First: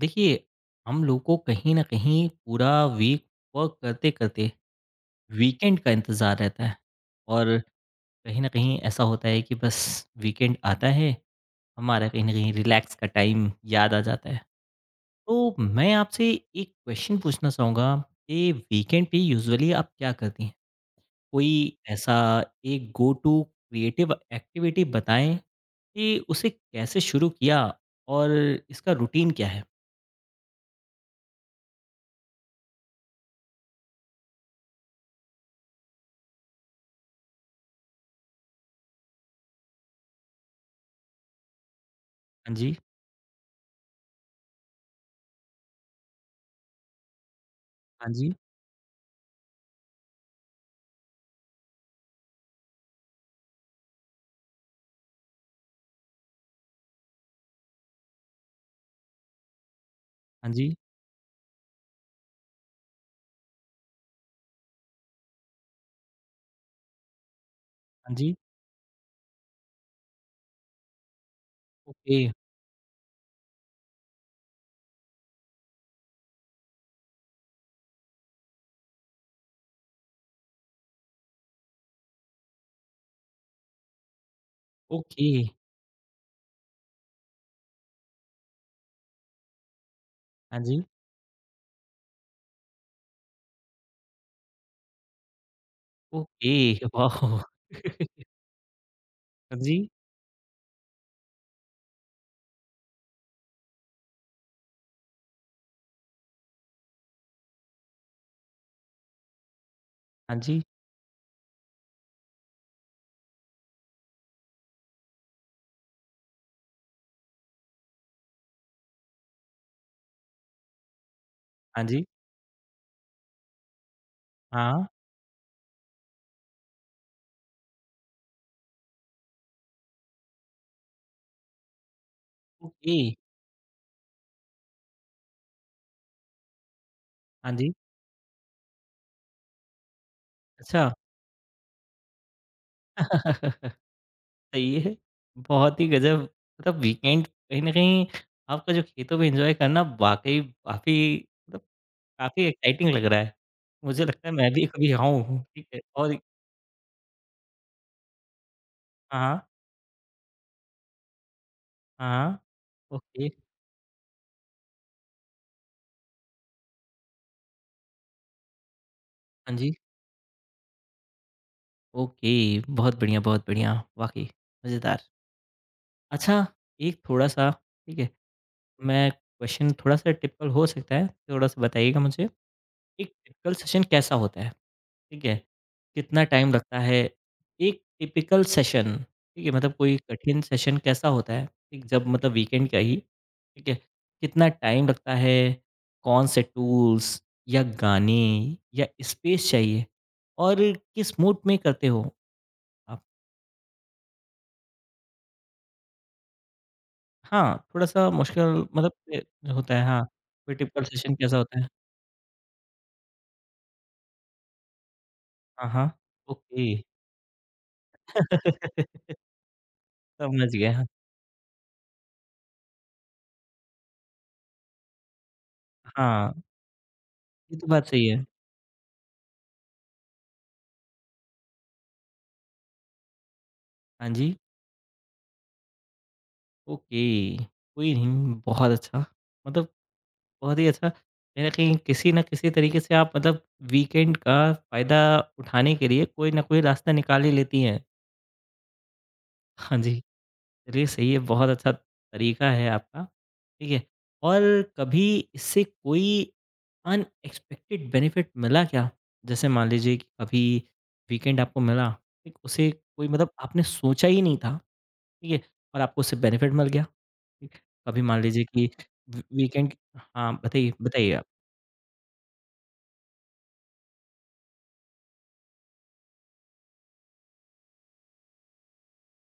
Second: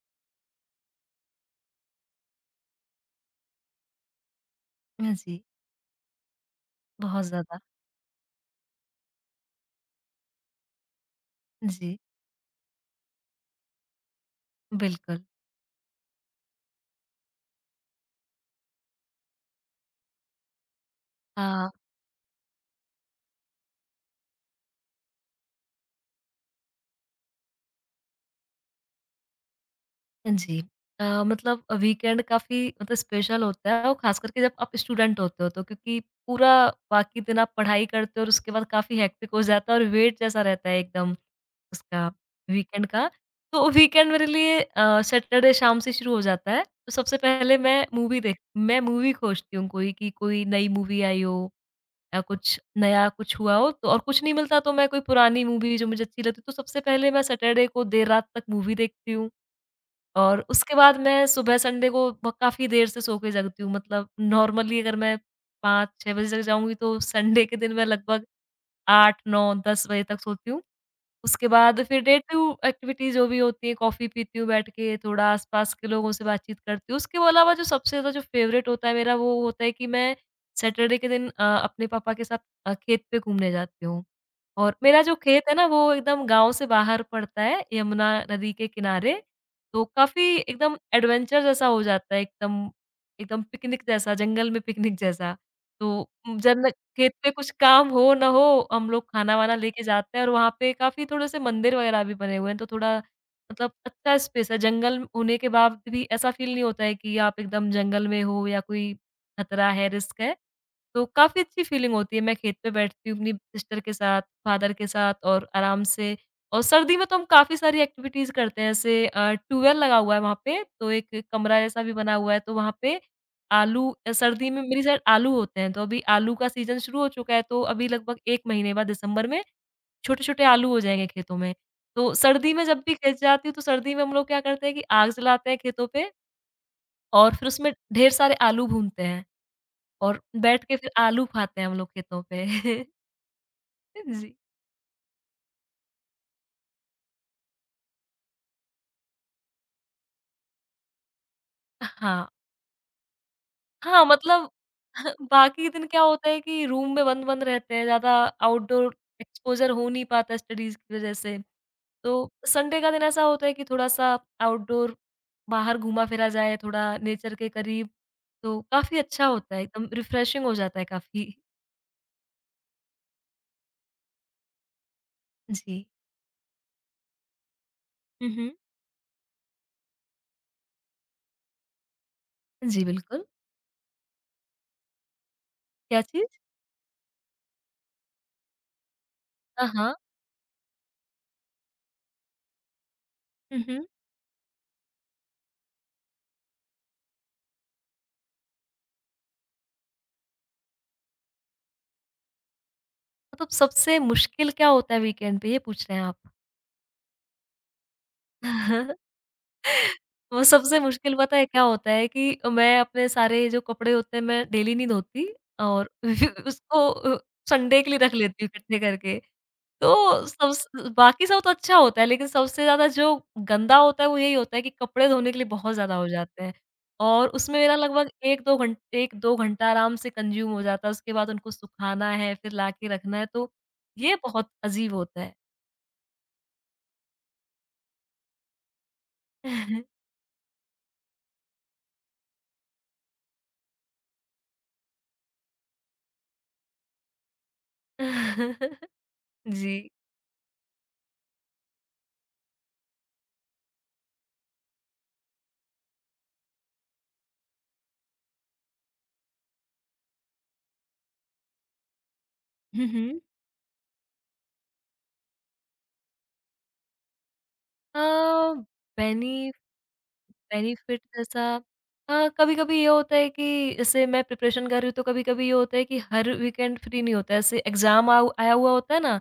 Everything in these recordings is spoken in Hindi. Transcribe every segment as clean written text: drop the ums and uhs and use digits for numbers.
देखिए, हम लोग को कहीं न कहीं पूरा वीक वर्क करते-करते हाँ जी, वीकेंड का इंतज़ार रहता है बहुत और ज़्यादा। कहीं न कहीं ऐसा होता है कि बस वीकेंड आता है, जी, हमारा कहीं न कहीं रिलैक्स का टाइम याद आ जाता है। बिल्कुल। तो मैं आपसे एक क्वेश्चन पूछना चाहूँगा कि वीकेंड पे यूजुअली आप क्या करती हैं? अ, कोई ऐसा एक गो टू क्रिएटिव एक्टिविटी बताएँ कि उसे कैसे शुरू किया और इसका रूटीन क्या है? जी। मतलब वीकेंड काफ़ी मतलब स्पेशल होता है और ख़ास करके जब आप स्टूडेंट होते हो, तो क्योंकि पूरा बाकी दिन आप पढ़ाई करते हो और उसके बाद काफ़ी हेक्टिक हो जाता है और वेट जैसा रहता है एकदम उसका हाँ जी, वीकेंड का। तो वीकेंड मेरे लिए सैटरडे शाम से शुरू हो जाता है। तो सबसे पहले हाँ जी, मैं मूवी खोजती हूँ कोई कि कोई नई मूवी आई हो या कुछ नया कुछ हुआ हो, तो और कुछ नहीं मिलता तो मैं कोई पुरानी मूवी जो मुझे अच्छी लगती, तो सबसे पहले मैं सैटरडे को देर रात तक मूवी देखती हूँ। और हाँ जी, उसके बाद मैं सुबह संडे को ब काफ़ी देर से सो के जगती हूँ, मतलब नॉर्मली अगर मैं 5-6 बजे जग जाऊँगी तो संडे के दिन मैं हाँ लगभग जी। 8-9-10 बजे तक सोती हूँ। उसके बाद फिर डे ओके, टू एक्टिविटी जो भी होती है, कॉफ़ी पीती हूँ बैठ के, थोड़ा आस-पास के लोगों से बातचीत करती हूँ। उसके अलावा जो सबसे ज़्यादा जो फ़ेवरेट होता है मेरा, वो होता है कि मैं सैटरडे के दिन अपने पापा के साथ खेत पे घूमने जाती हूँ। और मेरा जो ओके। खेत है ना, वो एकदम गाँव से बाहर पड़ता है, यमुना नदी के किनारे। तो काफ़ी हाँ एकदम जी, एडवेंचर जैसा हो जाता है, एकदम एकदम पिकनिक जैसा, जंगल में पिकनिक जैसा। तो जब ना ओके, खेत पे वाओ! कुछ काम हो ना हो, हम लोग खाना-वाना हाँ जी, लेके जाते हैं और वहाँ पे काफ़ी थोड़े से मंदिर वगैरह भी बने हुए हैं, तो थोड़ा मतलब अच्छा स्पेस है। जंगल होने के बाद भी ऐसा फ़ील नहीं होता है कि आप एकदम जंगल में हो या कोई खतरा है, रिस्क हाँ है। जी, तो काफ़ी अच्छी फ़ीलिंग होती है। मैं खेत पे बैठती हूँ अपनी सिस्टर के साथ। फादर के साथ और आराम से। और सर्दी में तो हम काफ़ी सारी एक्टिविटीज़ करते हैं, जैसे ट्यूबवेल लगा हुआ है वहाँ पे, तो एक कमरा जैसा हाँ भी जी, बना हुआ है, तो वहाँ पे आलू सर्दी में मेरी हाँ, साइड आलू होते हैं, तो अभी आलू का सीज़न शुरू हो चुका है, तो अभी लगभग 1 महीने बाद दिसंबर में छोटे-छोटे आलू हो जाएँगे खेतों में। तो सर्दी में जब भी ओके, खेत जाती हूँ, तो सर्दी में हम लोग क्या करते हैं कि आग जलाते हैं खेतों पे और फिर हाँ जी, उसमें ढेर सारे आलू भूनते हैं और बैठ के अच्छा। फिर आलू खाते हैं हम लोग खेतों पे। जी। सही है, बहुत ही गज़ब मतलब वीकेंड कहीं न कहीं आपका जो खेतों में एन्जॉय करना वाक़ई काफ़ी मतलब हाँ। काफ़ी एक्साइटिंग लग रहा है। मुझे हाँ, लगता है मतलब मैं भी कभी आऊँ, ठीक बाकी है? दिन क्या और होता है कि रूम में बंद-बंद रहते हैं, ज़्यादा आउटडोर हाँ, एक्सपोज़र हो नहीं पाता स्टडीज़ की वज़ह से। हाँ, तो हाँ, संडे का दिन ऐसा ओके, होता है कि थोड़ा-सा आउटडोर बाहर घूमा-फिरा जाए, थोड़ा नेचर के करीब, तो काफ़ी अच्छा हाँ होता है, जी, एकदम रिफ्रेशिंग हो जाता है काफ़ी। ओके, बहुत बढ़िया, वाक़ई मज़ेदार। जी। अच्छा, एक थोड़ा-सा ठीक है हुँ, हुँ। मैं क्वेश्चन थोड़ा-सा टिपिकल हो सकता है, थोड़ा-सा बताइएगा मुझे। जी, एक बिल्कुल। टिपिकल सेशन कैसा होता है? ठीक है? क्या कितना चीज़? टाइम लगता है? एक टिपिकल सेशन ठीक है, हाँ, मतलब कोई हाँ। कठिन सेशन कैसा होता है? एक जब मतलब वीकेंड का ही, हुँ, ठीक है? हुँ। कितना टाइम लगता है? कौन से टूल्स या गाने या स्पेस चाहिए? और किस मूड में करते हो आप? मतलब सबसे मुश्किल क्या होता है वीकेंड पे, ये पूछ रहे हैं आप? हाँ, थोड़ा-सा मुश्किल मतलब ए होता है हाँ, वो कोई सबसे टिपिकल सेशन मुश्किल कैसा पता है होता क्या है? होता है कि मैं अपने सारे जो कपड़े होते हैं, मैं डेली नहीं धोती हाँ, हाँ। और ओके। उसको संडे के लिए रख लेती हूँ इकट्ठे करके। तो समझ सबस गया। बाकी सब तो अच्छा होता है, लेकिन सबसे ज़्यादा जो गंदा होता है वो यही होता है कि कपड़े धोने के लिए बहुत ज़्यादा हो हाँ, जाते हैं। और ये उसमें तो मेरा बात सही लगभग है। 1-2 घंटा आराम से कंज़्यूम हो जाता है, उसके बाद उनको सुखाना है, फिर लाके रखना है, तो हाँ ये जी, बहुत अज़ीब होता है। ओके, कोई नहीं, बहुत अच्छा। मतलब बहुत ही अच्छा, कहीं न कहीं किसी न किसी तरीके से आप मतलब वीकेंड का फ़ायदा उठाने के लिए कोई ना कोई रास्ता निकाल ही लेती हैं। हाँ जी। जी, चलिए सही है, बहुत अच्छा तरीका है आपका, ठीक है। और कभी इससे कोई अनएक्सपेक्टेड बेनिफिट मिला क्या? जैसे मान लीजिए कि कभी वीकेंड आपको मिला, ठीक, उसे हुँ, कोई हुँ। मतलब आपने सोचा ही नहीं था। ठीक है? और आपको उससे बेनिफिट मिल गया। ठीक, अ, कभी मान लीजिए कि वी बेनी वीकेंड हाँ, बताइए बेनिफिट बताइए आप? जैसा कभी-कभी ये होता है कि जैसे मैं प्रिपरेशन कर रही हूँ, तो कभी-कभी ये होता है कि हर वीकेंड फ्री नहीं होता है। ऐसे एग्ज़ाम आउ आया हुआ होता है ना,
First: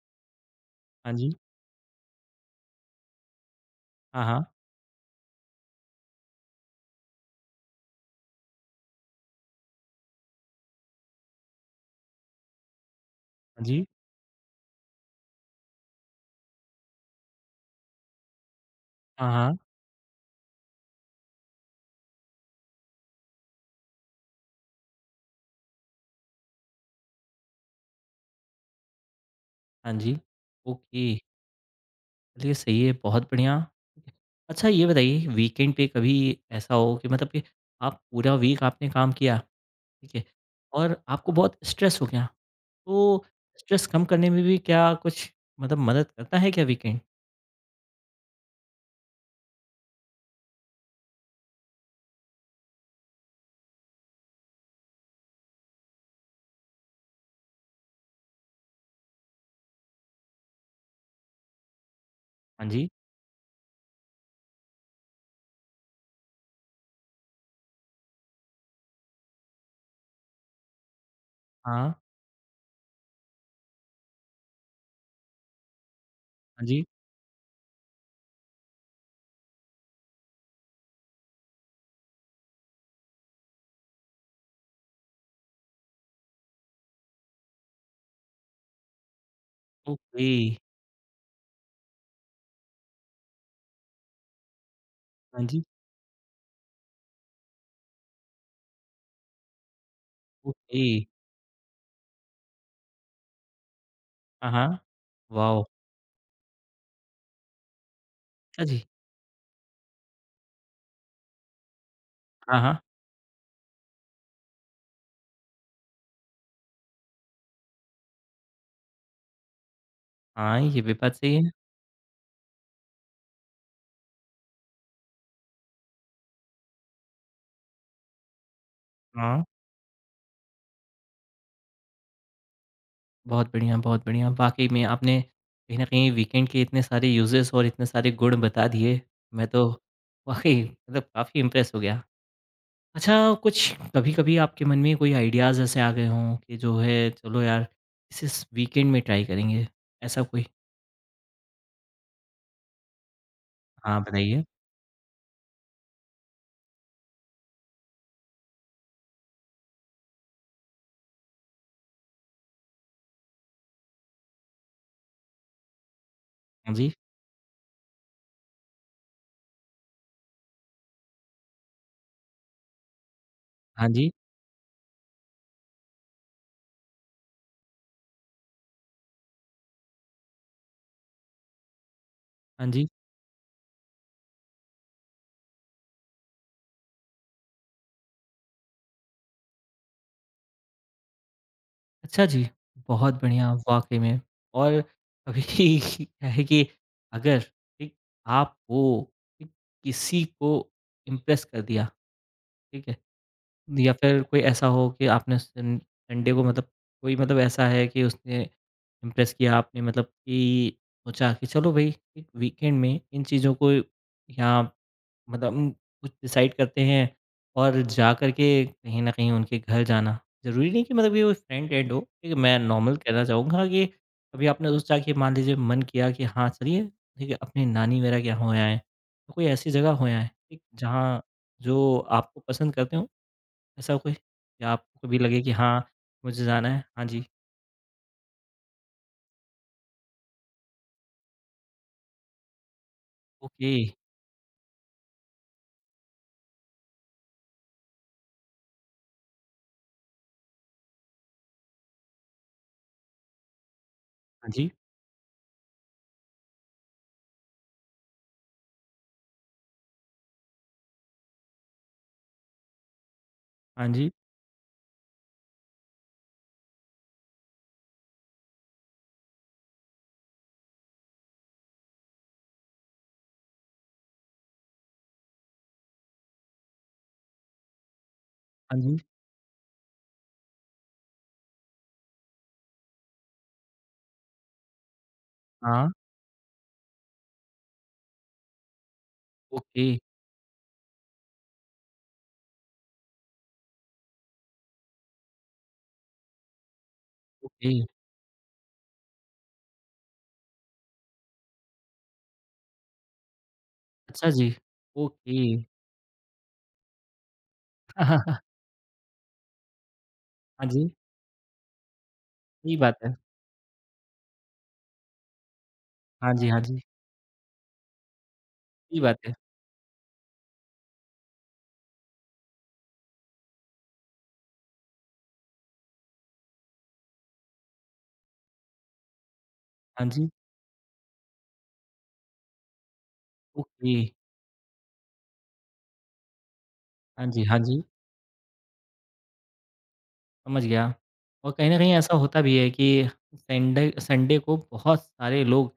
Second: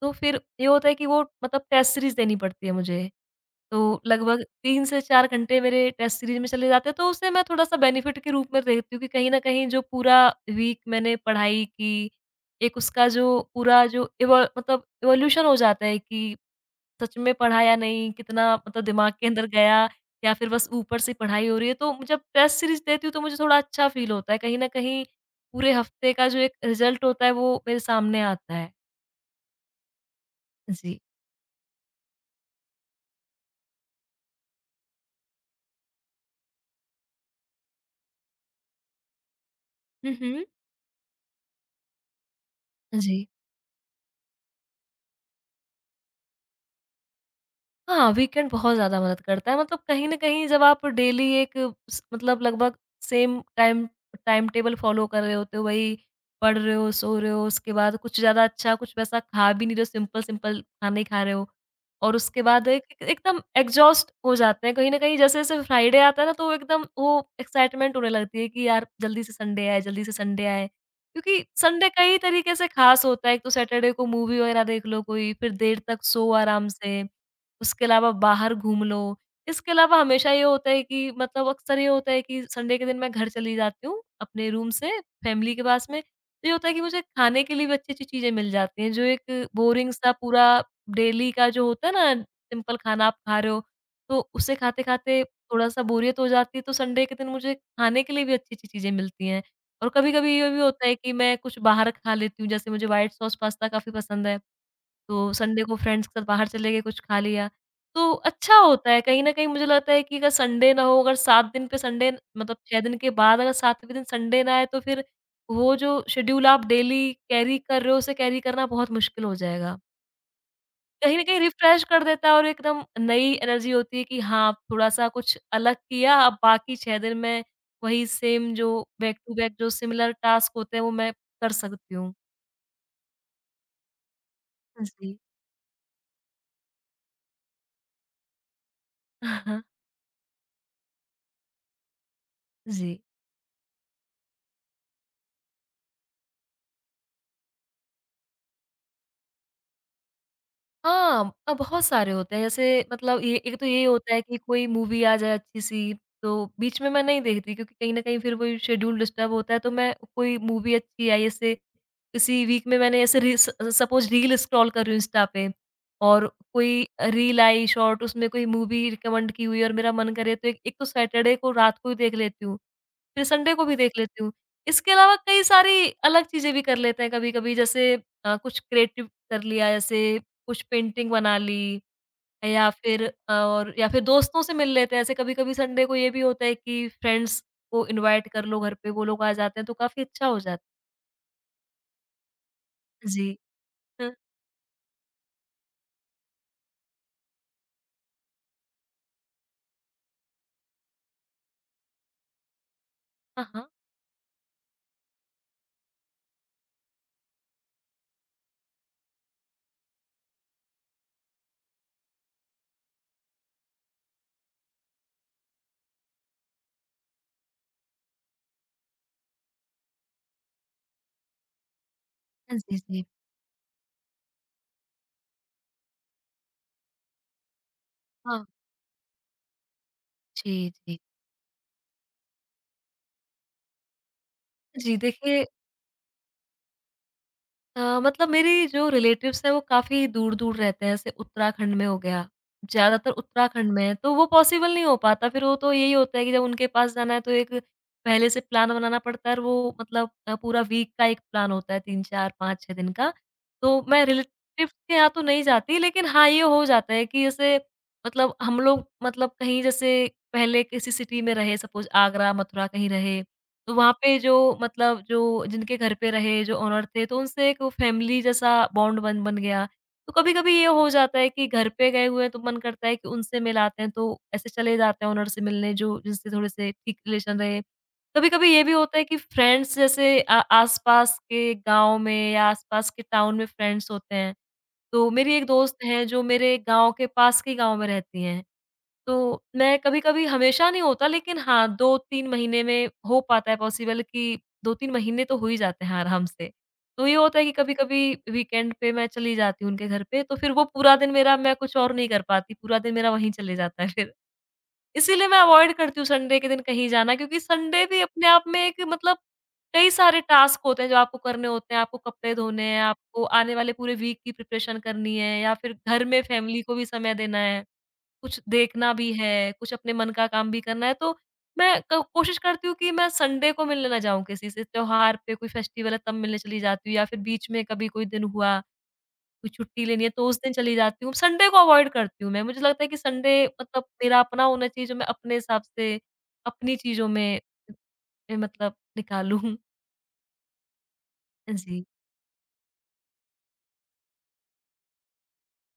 तो फिर ये होता है कि हाँ वो जी, मतलब टेस्ट सीरीज़ देनी पड़ती है मुझे। तो हाँ, लगभग हाँ, 3 से 4 घंटे मेरे टेस्ट सीरीज़ में चले जाते हैं, तो उसे मैं थोड़ा-सा बेनिफिट के रूप में देखती हूँ कि कहीं न कहीं जो पूरा वीक मैंने पढ़ाई की, एक उसका जो हाँ जी, पूरा जो इवॉ मतलब इवोल्यूशन हो जाता है कि सच में पढ़ा या नहीं, कितना मतलब दिमाग के हाँ, अंदर हाँ, गया या फिर बस ऊपर से पढ़ाई हो रही है। तो जब टेस्ट सीरीज़ देती हूँ तो मुझे थोड़ा अच्छा फ़ील होता है, कहीं न कहीं पूरे हफ़्ते का जो एक रिज़ल्ट होता है वो मेरे सामने आता है। हाँ जी। जी। ओके, चलिए सही है, बहुत बढ़िया। ठीक है, अच्छा ये बताइए वीकेंड पे कभी ऐसा हो कि मतलब कि आप पूरा वीक आपने काम किया, हुँ, ठीक है? हुँ। और आपको बहुत स्ट्रेस हो गया, तो जी। स्ट्रेस कम करने में भी क्या कुछ मतलब मदद करता है क्या वीकेंड? हाँ, वीकेंड बहुत ज़्यादा मदद करता है, मतलब कहीं न कहीं जब आप डेली एक स मतलब लगभग same time time table follow कर रहे होते हो, वही पढ़ रहे हो, सो रहे हो, उसके बाद कुछ ज़्यादा अच्छा कुछ वैसा खा भी नहीं रहे हो, सिंपल-सिंपल खाने खा रहे हो और उसके हाँ बाद एक जी, एक- एकदम एग्ज़ॉस्ट हो जाते हैं कहीं न कहीं, जैसे-जैसे फ्राइडे आता है ना, तो एकदम वो एक्साइटमेंट होने लगती है कि यार जल्दी से संडे आए, जल्दी से संडे आए। क्योंकि संडे हाँ, कई तरीके से ख़ास होता है, एक तो सैटरडे को मूवी वग़ैरह देख लो कोई, फिर देर तक सो हाँ आराम जी, से। उसके अलावा बाहर घूम लो। इसके अलावा हमेशा ये होता है कि मतलब अक्सर ये होता है कि संडे के दिन मैं घर चली जाती हूँ, अपने रूम से फैमिली के पास में। तो ये होता है कि मुझे खाने के लिए भी अच्छी-अच्छी चीज़ें मिल जाती हैं, जो एक बोरिंग सा ओके, पूरा डेली का जो होता है ना, सिंपल खाना आप खा रहे हो, तो उसे खाते-खाते हाँ जी, थोड़ा-सा बोरियत हो जाती है, तो संडे के दिन मुझे खाने के लिए भी अच्छी-अच्छी चीज़ें मिलती हैं। और कभी-कभी ये भी ओके, होता है कि मैं कुछ बाहर खा लेती हूँ, जैसे मुझे व्हाइट सॉस पास्ता काफ़ी पसंद है। हाँ, हाँ, तो संडे वॉव! को फ्रेंड्स के साथ बाहर चले गए, कुछ खा लिया। तो अच्छा अच्छा जी। होता है, कहीं न कहीं मुझे लगता है कि अगर संडे ना हो, अगर 7 दिन पे संडे, मतलब हाँ, हाँ। 6 दिन के बाद अगर 7वें दिन संडे ना आए, तो फिर वो जो शेड्यूल आप डेली कैरी कर रहे हो, उसे कैरी करना बहुत मुश्किल हो जाएगा। हाँ, ये भी बात कहीं न सही कहीं है। रिफ्रेश कर देता है और एकदम नई एनर्जी होती है कि हाँ, अब थोड़ा-सा कुछ अलग किया, अब बाकी 6 दिन मैं वही सेम जो बैक टू हाँ, बैक जो सिमिलर टास्क होते हैं, वो मैं कर सकती हूँ। बहुत बढ़िया, बहुत बढ़िया। वाक़ई में जी। आपने कहीं न कहीं वीकेंड के इतने सारे यूज़ेज़ और इतने सारे गुण बता दिए, मैं तो वाक़ई मतलब काफ़ी इम्प्रेस हो गया। जी। अच्छा, कुछ कभी-कभी आपके मन में कोई आइडियाज़ ऐसे आ गए हों कि जो है चलो यार, इसे इस वीकेंड में ट्राई करेंगे, ऐसा कोई? हाँ, बहुत सारे होते हैं, जैसे मतलब ये एक तो ये हाँ, होता है कि बताइए। कोई मूवी आ जाए अच्छी-सी, तो बीच में मैं नहीं देखती, क्योंकि कहीं न कहीं फिर वही शेड्यूल डिस्टर्ब होता है, तो मैं कोई मूवी अच्छी आई, जैसे इसी वीक में मैंने ऐसे रील्स सपोज़ रील स्क्रॉल कर रही हूँ इंस्टा पे, और हाँ कोई जी, रील आई शॉर्ट, उसमें कोई मूवी रिकमेंड की हुई, और मेरा मन करे, तो एक एक तो सैटरडे को रात को ही देख लेती हूँ। फिर संडे को भी हाँ देख जी, लेती हूँ। इसके अलावा कई सारी अलग चीज़ें भी कर लेते हैं कभी-कभी, जैसे कुछ क्रिएटिव कर लिया, जैसे कुछ पेंटिंग बना ली, या हाँ जी। फिर या फिर दोस्तों से मिल लेते हैं। ऐसे कभी-कभी संडे को ये भी होता है कि फ्रेंड्स को इनवाइट कर लो घर पे, वो लोग आ जाते हैं तो काफ़ी अच्छा हो जाता है। अच्छा जी, बहुत जी। बढ़िया वाक़ई हाँ, में और अभी क्या है कि अगर ठीक आपको ठीक किसी को इम्प्रेस कर दिया, ठीक है? हाँ, हाँ। या फिर कोई ऐसा हो कि आपने सन संडे को मतलब कोई मतलब ऐसा है कि उसने इम्प्रेस किया आपने मतलब कि सोचा कि चलो भई एक वीकेंड में इन चीज़ों को या मतलब कुछ डिसाइड करते हैं और जा कर के कहीं न कहीं उनके घर जाना। ज़रूरी नहीं कि मतलब ये कोई फ्रेंड एंड हो, ठीक है? मैं हाँ जी, नॉर्मल जी। कहना चाहूँगा कि कभी आपने सोचा कि मान लीजिए मन किया कि हाँ, चलिए ठीक है अपनी नानी वगैरह के यहाँ हाँ। हो आएँ, तो कोई ऐसी जगह हो आएँ, ठीक? जी, जी। जहाँ जो आपको पसंद करते हों, ऐसा कोई? या जी, आपको कभी लगे देखिए कि हाँ, मुझे जाना है? हाँ जी, मतलब मेरे जो रिलेटिव्स हैं, वो काफ़ी दूर-दूर रहते हैं, जैसे उत्तराखंड में हो गया, ज़्यादातर ओके, उत्तराखंड में है, तो वो पॉसिबल नहीं हो पाता, फिर वो तो यही होता है कि जब उनके पास जाना है, तो एक पहले से प्लान बनाना पड़ता है और वो मतलब पूरा वीक का एक प्लान होता है 3, 4, 5, 6 दिन का। तो मैं हाँ जी, रिलेटिव्स के यहाँ तो नहीं जाती, लेकिन हाँ, ये हो जाता है कि जैसे मतलब हम लोग मतलब कहीं जैसे पहले किसी सिटी में रहे, सपोज़ आगरा, मथुरा कहीं रहे, तो हाँ वहाँ जी, पे जो मतलब जो जिनके घर पे रहे, जो ओनर थे, तो उनसे एक फैमिली जैसा बॉन्ड बन बन गया। तो कभी-कभी ये हो जाता है कि घर पे गए हुए हैं, तो मन करता है कि उनसे मिलाते हैं, तो ऐसे चले जाते हैं ओनर से मिलने जो जिनसे थोड़े-से ठीक रिलेशन रहे। कभी-कभी ये भी हाँ जी, होता है कि फ्रेंड्स जैसे आस-पास के गाँव में या आस-पास के टाउन में फ्रेंड्स होते हैं। तो मेरी एक दोस्त हाँ, हैं, जो मेरे गाँव के पास के गाँव में रहती हैं। तो मैं ओके, कभी-कभी, हमेशा नहीं होता, लेकिन हाँ, 2-3 महीने में हो पाता है पॉसिबल कि 2-3 महीने तो हो ही जाते हैं आराम से। तो ये होता है कि ओके, कभी-कभी वीकेंड पे मैं चली जाती हूँ उनके घर पे, तो फिर वो पूरा दिन मेरा, मैं कुछ और नहीं कर पाती, पूरा दिन मेरा वहीं चले जाता है फिर। अच्छा जी, इसीलिए ओके। मैं अवॉइड करती हूँ संडे के दिन कहीं जाना, क्योंकि संडे भी अपने आप में एक मतलब कई सारे टास्क हाँ होते जी, हैं जो आपको करने होते हैं, आपको कपड़े धोने सही हैं, बात है। आपको आने वाले पूरे वीक की प्रिपरेशन करनी है या फिर घर में हाँ जी, हाँ फैमिली को जी। भी समय देना है। कुछ देखना सही भी बात है। है, कुछ अपने मन का काम भी करना है, तो मैं क कोशिश करती हूँ कि मैं संडे को मिलने ना जाऊँ किसी से, त्योहार पे कोई फेस्टिवल है तब मिलने चली जाती हूँ या फिर बीच में कभी कोई दिन हुआ, कोई छुट्टी लेनी हाँ है तो जी, उस दिन चली जाती हूँ। संडे को अवॉइड करती हूँ मैं, मुझे लगता है कि संडे मतलब ओके। मेरा अपना होना चाहिए, जो मैं अपने हिसाब से, अपनी चीज़ों हाँ में जी, हाँ जी, मतलब निकालूँ। समझ गया। और कहीं न जी। कहीं ऐसा होता भी है कि संडे संडे को बहुत सारे लोग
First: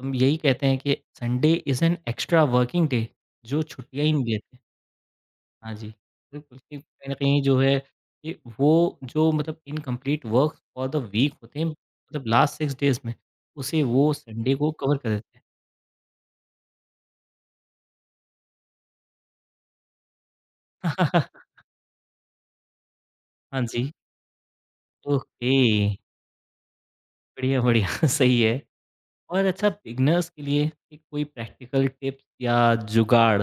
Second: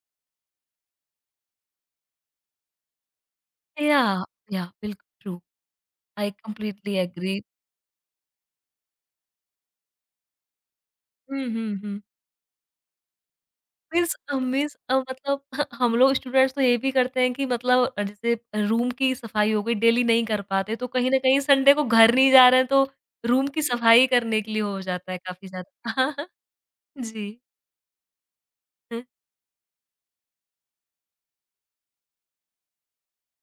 यही कहते हैं कि Sunday is an extra working day जो या, छुट्टियाँ ही नहीं लेते। या बिल्कुल ट्रू। हाँ जी, आई बिल्कुल कि कंप्लीटली कहीं न एग्री। कहीं जो है कि वो जो मतलब incomplete work for the week हुँ, होते हैं हुँ, हुँ। मतलब लास्ट 6 डेज़ में, उसे वो संडे को कवर कर देते मतलब हैं। हम लोग स्टूडेंट्स तो ये भी करते हैं कि मतलब जैसे रूम की सफाई हो गई, डेली नहीं कर पाते, तो कहीं न कहीं संडे को घर नहीं जा रहे हैं, तो रूम हाँ की जी, सफाई करने के लिए हो जाता है काफ़ी ओके। ज़्यादा। जी। बढ़िया, बढ़िया, सही है। हाँ, और अच्छा बिगनर्स के लिए एक कोई प्रैक्टिकल टिप्स या जुगाड़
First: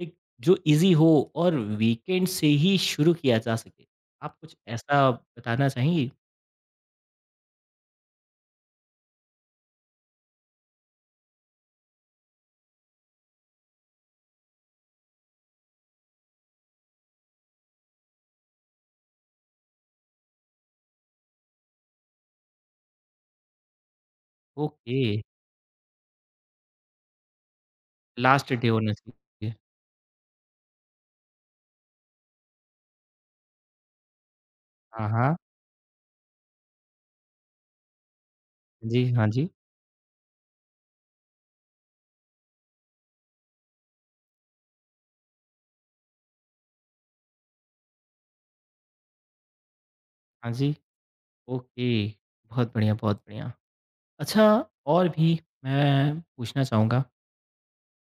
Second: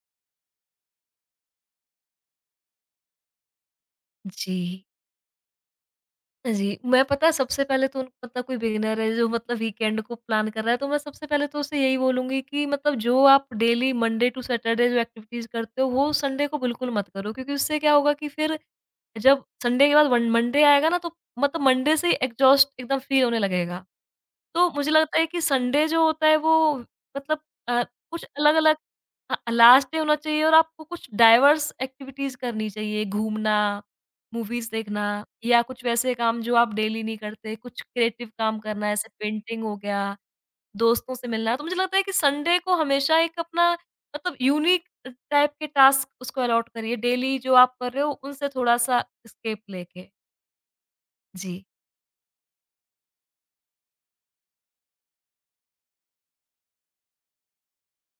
एक जो इजी हो और वीकेंड से ही शुरू किया जा सके आप जी। कुछ ऐसा बताना चाहेंगी? जी, मैं पता है सबसे पहले तो उनको मतलब कोई बिगिनर है जो मतलब वीकेंड को प्लान कर रहा है, तो मैं सबसे पहले तो उसे यही बोलूँगी कि मतलब जो आप डेली मंडे टू सैटरडे जो एक्टिविटीज़ करते हो, वो संडे को बिल्कुल मत करो। क्योंकि उससे क्या होगा कि फिर जब संडे के बाद वन मंडे आएगा ना, तो मतलब मंडे से एग्ज़ॉस्ट एकदम फ़ील होने लगेगा। तो मुझे ओके, लगता है कि संडे जो होता है वो मतलब अ, कुछ लास्ट डे अलग-अलग। होना हाँ, चाहिए। लास्ट डे होना चाहिए और आपको कुछ डाइवर्स एक्टिविटीज़ करनी चाहिए, घूमना, मूवीज़ देखना हाँ, हाँ। या कुछ वैसे काम जो आप डेली नहीं करते, कुछ क्रिएटिव काम करना, जी, ऐसे हाँ जी। पेंटिंग हो गया, दोस्तों से मिलना। तो मुझे लगता है कि संडे को हमेशा एक अपना मतलब यूनिक टाइप के टास्क उसको अलॉट करिए, डेली जो आप कर रहे हो, उनसे थोड़ा-सा एस्केप लेके। हाँ जी, जी। ओके। बहुत बढ़िया, बहुत बढ़िया। अच्छा और भी मैं पूछना चाहूँगा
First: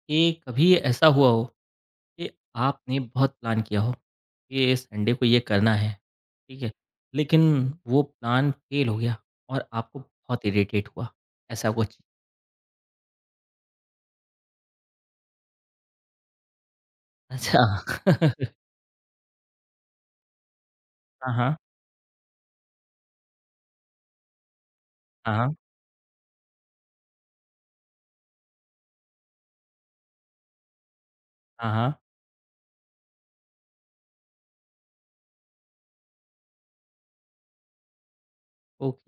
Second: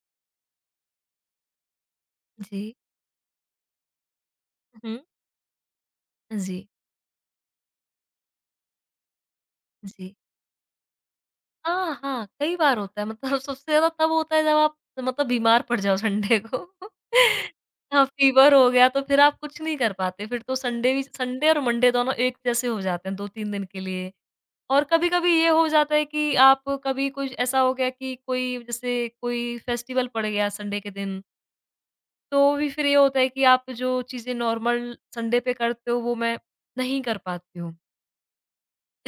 कि कभी ऐसा हुआ हो कि जी। आपने बहुत प्लान किया हो कि ये हुँ, संडे को ये करना है, ठीक जी, है? लेकिन वो प्लान फेल हो गया और आपको जी। बहुत इरिटेट हुआ, ऐसा कुछ? हाँ, हाँ, कई बार होता है, मतलब सबसे ज़्यादा तब होता है जब आप मतलब बीमार पड़ जाओ संडे को। अच्छा। हाँ, फ़ीवर हो गया तो फिर आप कुछ नहीं कर पाते, फिर तो संडे भी हाँ, संडे हाँ। और मंडे दोनों एक जैसे हो जाते हैं 2-3 दिन के लिए। और कभी-कभी हाँ, ये हाँ। हो जाता है कि आप कभी कुछ ऐसा हो गया कि कोई जैसे कोई फेस्टिवल पड़ गया संडे के दिन, हाँ, हाँ। तो भी फिर ये होता है कि आप जो चीज़ें नॉर्मल संडे पे करते हो वो मैं नहीं कर पाती हूँ।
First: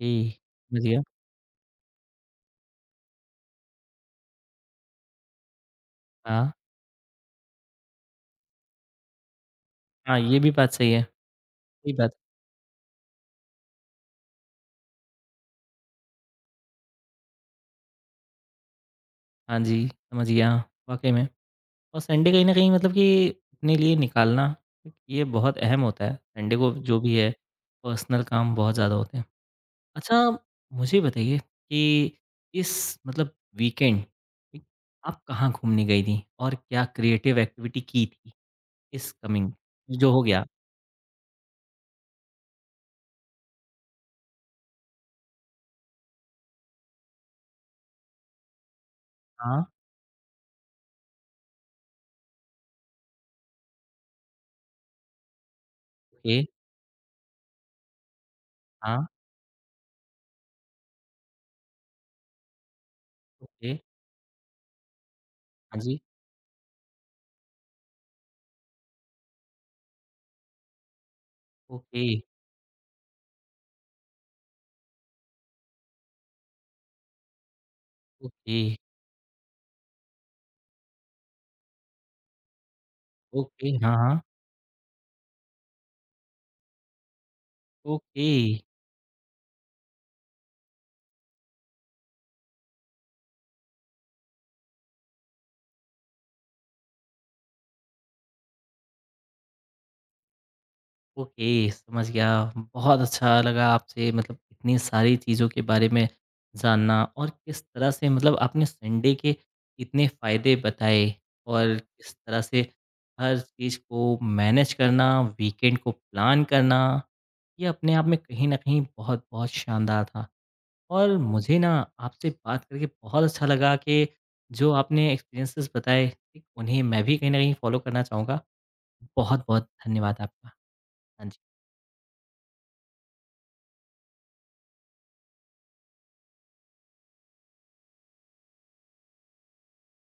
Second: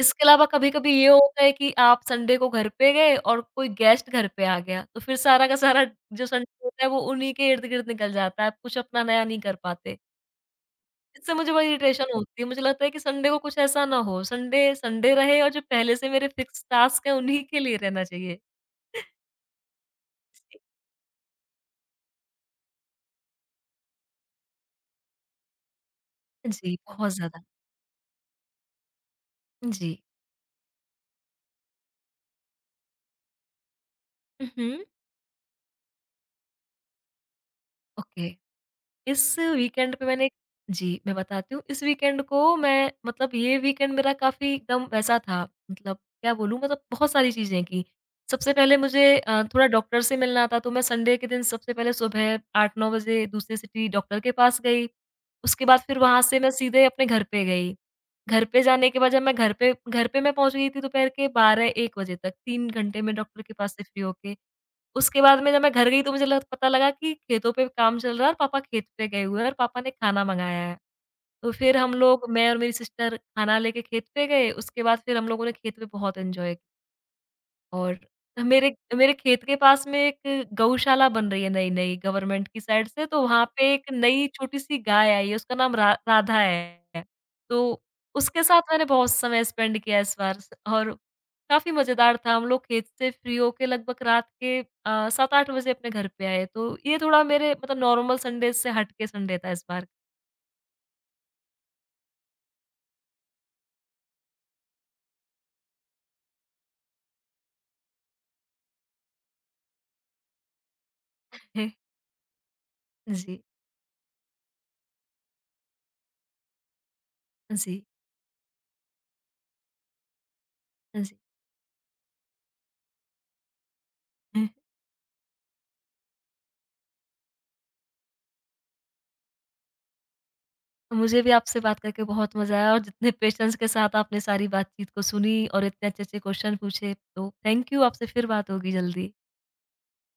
इसके अलावा समझ कभी-कभी गया। ये होता है कि आप संडे को घर पे गए और कोई गेस्ट घर पे आ गया, तो फिर सारा का सारा जो हाँ। संडे होता है वो उन्हीं के इर्द-गिर्द निकल जाता है, आप कुछ अपना नया नहीं कर पाते। हाँ, ये भी बात सही है। इससे मुझे बड़ी सही बात इरिटेशन होती है, मुझे लगता है कि संडे को कुछ ऐसा ना हो, संडे संडे रहे और जो पहले से मेरे फिक्स टास्क हैं उन्हीं के लिए रहना चाहिए। हाँ जी, समझ गया, वाक़ई में। और संडे कहीं न कहीं मतलब कि अपने लिए निकालना, ये बहुत अहम होता है। संडे को जी, जो बहुत भी है, ज़्यादा। पर्सनल काम बहुत ज़्यादा होते हैं। जी। अच्छा, मुझे बताइए कि इस मतलब वीकेंड हुँ, ठीक, हुँ। आप कहाँ घूमने गई थीं? और क्या क्रिएटिव एक्टिविटी की थी ओके। इस इस कमिंग वीकेंड पे जो हो मैंने, गया? जी, मैं बताती हूँ। इस वीकेंड को मैं मतलब ये वीकेंड मेरा काफ़ी एकदम वैसा था, मतलब क्या बोलूँ, मतलब बहुत सारी चीज़ें की। सबसे पहले मुझे हाँ, थोड़ा डॉक्टर से मिलना था, तो मैं संडे के दिन सबसे पहले सुबह 8-9 बजे दूसरी सिटी डॉक्टर के पास गई। उसके बाद फिर वहाँ ओके, से मैं सीधे अपने घर पे गई। घर पे जाने हाँ, के बाद जब मैं घर पे मैं पहुँच गई थी दोपहर के 12-1 बजे तक, 3 घंटे में डॉक्टर के ओके, पास से फ्री होके। उसके बाद में जब मैं हाँ घर जी, गई तो मुझे लग पता लगा कि खेतों पे काम चल रहा है और पापा खेत पे गए हुए हैं और पापा ने खाना मँगाया है। तो फिर हम ओके, लोग, मैं और मेरी सिस्टर, खाना लेके खेत पे गए, उसके बाद फिर हम लोगों ने खेत में बहुत एन्जॉय, और ओके, मेरे मेरे खेत के पास में एक गौशाला बन रही है नई-नई गवर्नमेंट की साइड से, तो वहाँ ओके, पे एक हाँ, हाँ, नई छोटी-सी गाय आई है, उसका नाम रा राधा है। तो ओके। उसके साथ मैंने बहुत समय स्पेंड किया इस बार स और काफ़ी मज़ेदार था। हम लोग खेत से फ्री होके लगभग रात के 7-8 बजे अपने घर पे आए, तो ये थोड़ा मेरे मतलब नॉर्मल संडे से हट के संडे था इस बार। ओके, समझ गया। बहुत अच्छा लगा आपसे मतलब इतनी सारी चीज़ों के बारे में जानना और किस तरह से मतलब आपने संडे के इतने फ़ायदे बताए और किस तरह से हर जी, चीज़ को मैनेज करना, वीकेंड को प्लान करना, ये अपने आप में कहीं न कहीं बहुत-बहुत शानदार था। जी, और मुझे ना आपसे बात करके बहुत अच्छा लगा कि जी। जो आपने एक्सपीरियंसेस बताए, ठीक, उन्हें मैं भी कहीं न कहीं फ़ॉलो करना चाहूँगा। बहुत-बहुत धन्यवाद आपका। मुझे हाँ भी जी। आपसे बात करके बहुत मज़ा आया और जितने पेशेंस के साथ आपने सारी बातचीत को सुनी और इतने अच्छे-अच्छे क्वेश्चन पूछे, तो थैंक यू। आपसे फिर बात होगी जल्दी।